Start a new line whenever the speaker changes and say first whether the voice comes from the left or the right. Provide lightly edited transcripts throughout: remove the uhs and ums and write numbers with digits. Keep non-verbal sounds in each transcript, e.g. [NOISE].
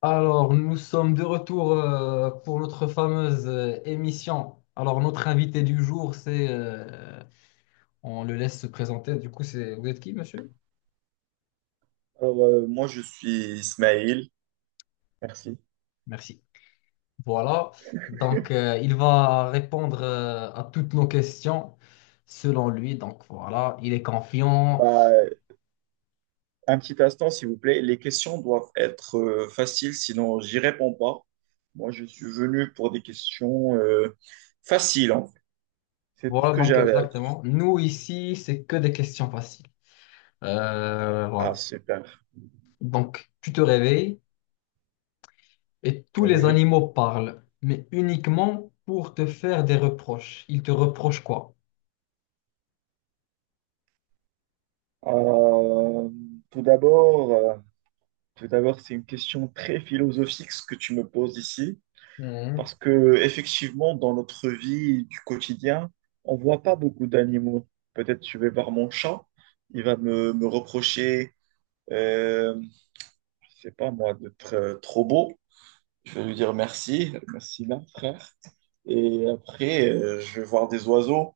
left: Alors, nous sommes de retour pour notre fameuse émission. Alors, notre invité du jour, on le laisse se présenter. Vous êtes qui, monsieur?
right: Alors, moi, je suis Ismaël. Merci.
left: Merci. Voilà. Donc, il va répondre à toutes nos questions selon lui. Donc, voilà, il est confiant.
right: Bah, un petit instant, s'il vous plaît. Les questions doivent être faciles, sinon j'y réponds pas. Moi, je suis venu pour des questions faciles, en fait. C'est tout ce
left: Voilà,
right: que
left: donc
right: j'avais à dire.
left: exactement. Nous, ici, c'est que des questions faciles.
right: Ah,
left: Voilà.
right: super.
left: Donc, tu te réveilles. Et tous les
right: Oui.
left: animaux parlent, mais uniquement pour te faire des reproches. Ils te reprochent quoi?
right: Euh, tout d'abord, euh, tout d'abord, c'est une question très philosophique ce que tu me poses ici.
left: Mhm.
right: Parce que effectivement, dans notre vie du quotidien, on voit pas beaucoup d'animaux. Peut-être je vais voir mon chat, il va me reprocher, euh, je sais pas moi, d'être trop beau. Je vais lui dire merci, merci là, frère. Et après, je vais voir des oiseaux,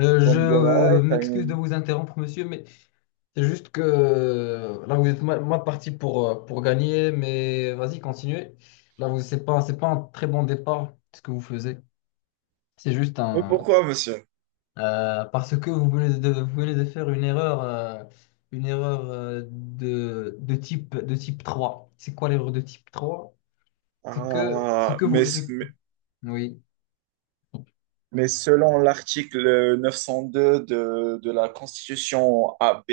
left: Euh,
right: ils vont
left: je
right: me dire, ah ouais,
left: euh,
right: t'as
left: m'excuse de
right: une...
left: vous interrompre, monsieur, mais c'est juste que là, vous êtes mal parti pour gagner, mais vas-y, continuez. Là, vous, c'est pas un très bon départ, ce que vous faisiez. C'est juste
right: Mais
left: un...
right: pourquoi, monsieur?
left: parce que vous venez de faire une erreur de type 3. C'est quoi l'erreur de type trois? C'est
right: Ah,
left: que vous,
right: mais,
left: c'est-
right: mais,
left: oui,
right: mais selon l'article 902 de la Constitution AB,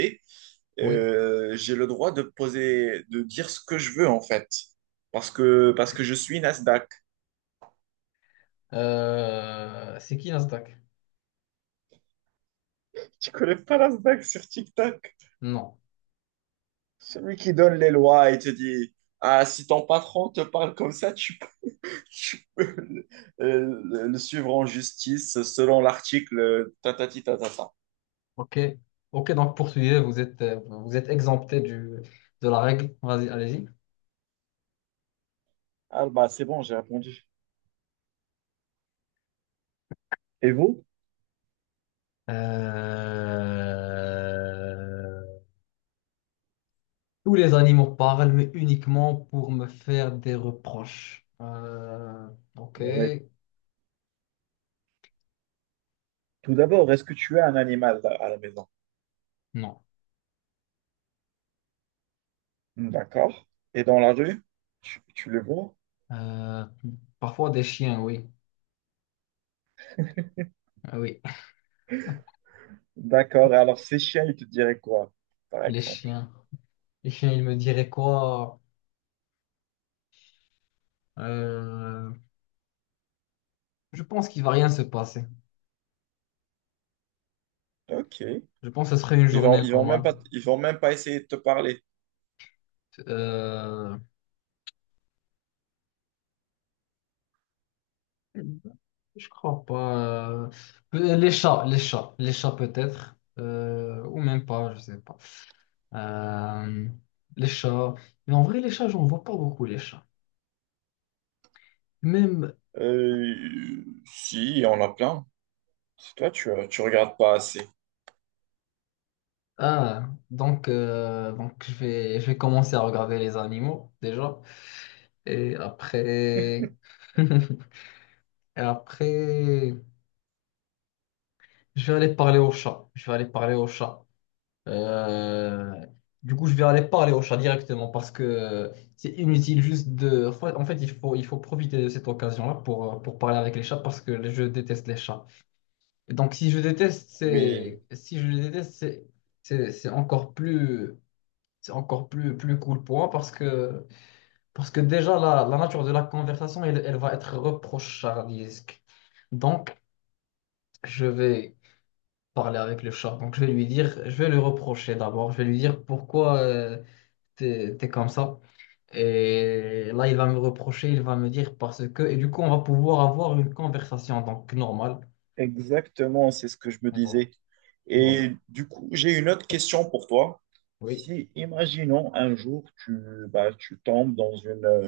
left: oui.
right: j'ai le droit de poser, de dire ce que je veux en fait, parce que je suis Nasdaq.
left: C'est qui Nasdaq?
right: Tu connais pas Nasdaq sur TikTok?
left: Non.
right: Celui qui donne les lois et te dit, ah, si ton patron te parle comme ça, peux [LAUGHS] tu peux le suivre en justice selon l'article tatati tatata.
left: Ok, ok. Donc poursuivez. Vous êtes exempté de la règle. Vas-y, allez-y.
right: Ah bah c'est bon, j'ai répondu. Et vous?
left: Euh, Tous les animaux parlent, mais uniquement pour me faire des reproches. Ok,
right: Oui. Tout d'abord, est-ce que tu as un animal à la maison?
left: non.
right: D'accord. Et dans la rue, tu le vois?
left: Euh, parfois des chiens, oui. Ah oui, [LAUGHS]
right: D'accord. Et alors, Seychelles, ils te diraient quoi, par
left: les
right: exemple?
left: chiens. Les chiens, ils me diraient quoi? Euh, Je pense qu'il va rien se passer.
right: Ok.
left: Je pense que ce serait une journée
right: Ils vont même
left: normale.
right: pas, ils vont même pas essayer de te parler.
left: Euh, je crois pas. Les chats, les chats peut-être. Ou même pas, je sais pas. Euh, les chats. Mais en vrai, les chats, j'en vois pas beaucoup, les chats. Même.
right: Euh, si, il y en a plein. C'est toi, tu regardes pas assez.
left: Ah, donc je vais commencer à regarder les animaux, déjà. Et après. [LAUGHS] Et après. Je vais aller parler aux chats. Je vais aller parler aux chats. Euh, du coup, je vais aller parler au chat directement parce que c'est inutile juste en fait, il faut profiter de cette occasion-là pour parler avec les chats parce que je déteste les chats. Et donc,
right: Oui,
left: si je les déteste, c'est encore plus... C'est encore plus, plus cool pour moi parce que déjà, la nature de la conversation, elle va être reprochardisque. Donc, je vais parler avec le chat. Donc, je vais lui dire, je vais lui reprocher d'abord. Je vais lui dire pourquoi. T'es comme ça. Et là, il va me reprocher, il va me dire parce que. Et du coup, on va pouvoir avoir une conversation, donc normale.
right: exactement, c'est ce que je me
left: Mais bon,
right: disais.
left: bon,
right: Et du coup, j'ai une autre question pour toi.
left: oui.
right: Si, imaginons un jour, bah, tu tombes dans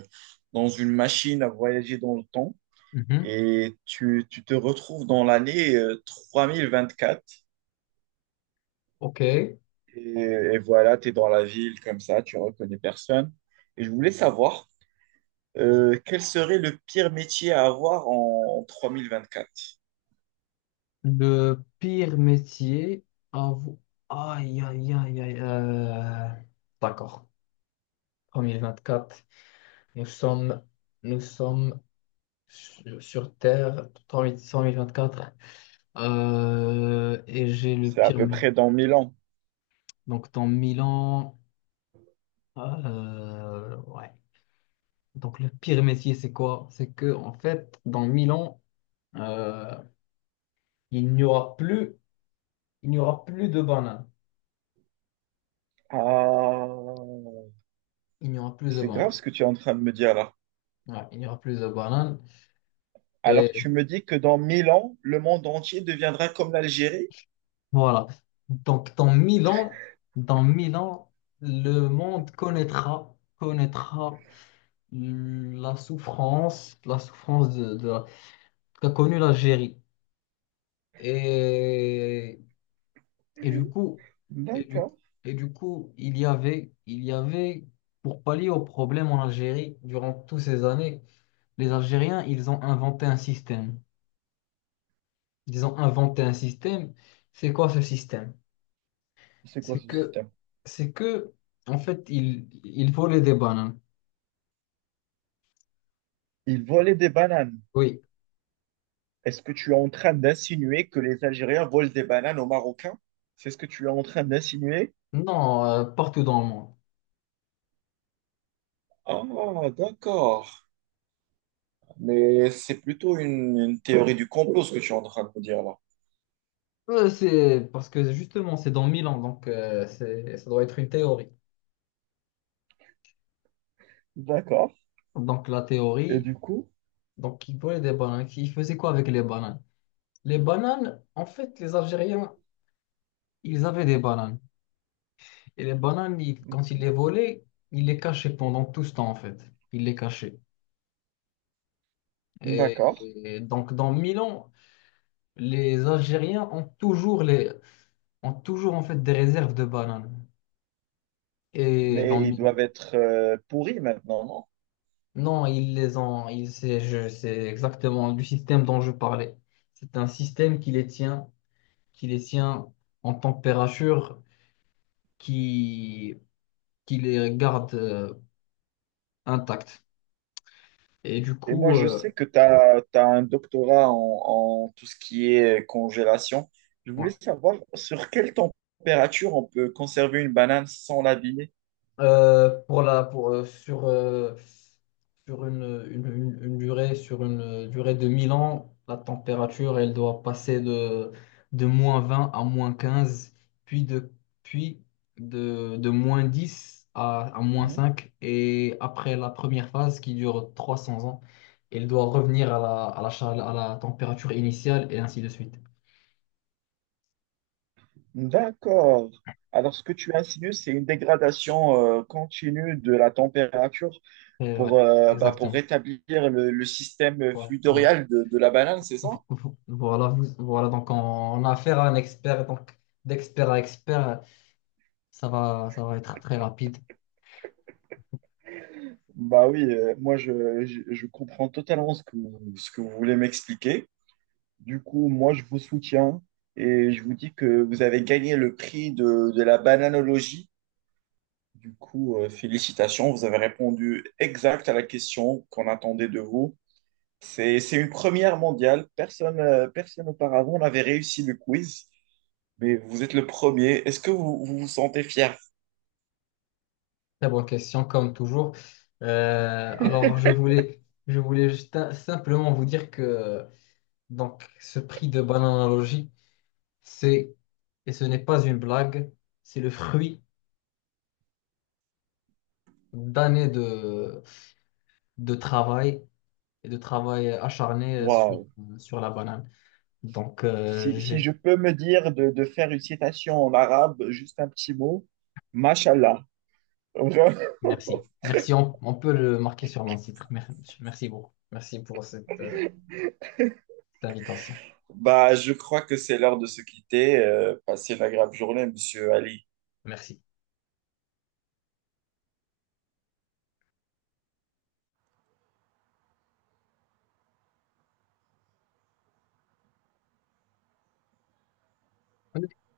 right: dans une machine à voyager dans le temps
left: Mhm.
right: et tu te retrouves dans l'année 3024.
left: OK.
right: Et voilà, tu es dans la ville comme ça, tu reconnais personne. Et je voulais savoir quel serait le pire métier à avoir en 3024.
left: Le pire métier à vous. Aïe, aïe, aïe, aïe. D'accord. 2024. Nous sommes, nous sommes sur Terre, 2024. Et j'ai le
right: C'est à
left: pire
right: peu
left: métier.
right: près dans 1000 ans.
left: Donc, dans 1000 ans. Ouais. Donc le pire métier, c'est quoi? C'est que en fait, dans 1000 ans, euh, il n'y aura plus, il n'y aura plus de bananes.
right: Ah,
left: Il n'y aura plus de
right: c'est grave
left: bananes.
right: ce que tu es en train de me dire là.
left: Ouais, il n'y aura plus de bananes.
right: Alors
left: Et
right: tu me dis que dans 1000 ans, le monde entier deviendra comme l'Algérie?
left: voilà. Donc dans mille ans, dans 1000 ans, le monde connaîtra la souffrance, qu'a connue l'Algérie. Et Et du coup, et du,
right: D'accord.
left: et du coup, il y avait, pour pallier au problème en Algérie, durant toutes ces années, les Algériens, ils ont inventé un système. Ils ont inventé un système. C'est quoi ce système?
right: C'est quoi
left: C'est
right: ce
left: que,
right: système?
left: c'est que, en fait, ils volaient des bananes.
right: Ils volaient des bananes.
left: Oui.
right: Est-ce que tu es en train d'insinuer que les Algériens volent des bananes aux Marocains? C'est ce que tu es en train d'insinuer?
left: Non, partout dans le monde.
right: Ah, d'accord. Mais c'est plutôt une théorie du complot, ce que tu es en train de me dire là.
left: C'est parce que justement, c'est dans 1000 ans donc ça doit être une théorie.
right: D'accord.
left: Donc la
right: Et
left: théorie,
right: du coup,
left: donc ils volaient des bananes. Ils faisaient quoi avec les bananes? Les bananes, en fait, les Algériens, ils avaient des bananes. Et les bananes, quand ils les volaient, ils les cachaient pendant tout ce temps, en fait. Ils les cachaient. Et,
right: d'accord.
left: et donc, dans Milan, les Algériens ont toujours, les, ont toujours en fait, des réserves de bananes. Et dans
right: Mais ils
left: Mi-
right: doivent être pourris maintenant, non?
left: Non, ils les ont. C'est exactement du système dont je parlais. C'est un système qui les tient en température, qui, qui les garde intacts. Et du
right: Et moi,
left: coup,
right: je sais que tu as, un doctorat en tout ce qui est congélation. Je
left: ouais.
right: voulais savoir sur quelle température on peut conserver une banane sans l'abîmer.
left: Pour la, pour, sur, sur une durée, sur une durée de 1000 ans, la température, elle doit passer de -20 à -15, puis de, puis de -10 à moins
right: Mhm.
left: cinq, Et après la première phase qui dure 300 ans, elle doit revenir à à la température initiale et ainsi de suite.
right: D'accord. Alors, ce que tu insinues, c'est une dégradation continue de la température
left: Et ouais,
right: pour, bah, pour
left: exactement.
right: rétablir le système
left: Ouais, ouais.
right: fluidorial de la banane, c'est ça?
left: [LAUGHS] Voilà, donc on a affaire à un expert, donc d'expert à expert, ça va être très rapide.
right: Bah oui, moi, je comprends totalement ce que, ce que vous voulez m'expliquer. Du coup, moi, je vous soutiens et je vous dis que vous avez gagné le prix de la bananologie. Du coup, félicitations, vous avez répondu exact à la question qu'on attendait de vous. C'est une première mondiale. Personne auparavant n'avait réussi le quiz, mais vous êtes le premier. Est-ce que vous vous sentez fier?
left: Très bonne question, comme toujours. Alors, je voulais simplement vous dire que donc, ce prix de Bananalogie, c'est, et ce n'est pas une blague, c'est le fruit d'années de travail et de travail acharné sur,
right: Waouh.
left: sur la banane. Donc,
right: Si, si
left: j'ai
right: je peux me dire de faire une citation en arabe, juste un petit mot, Mashallah. [LAUGHS]
left: merci. Merci, on peut le marquer sur mon site. Merci beaucoup. Merci pour cette, cette invitation.
right: Bah, je crois que c'est l'heure de se quitter. Passez une agréable journée, monsieur Ali.
left: Merci.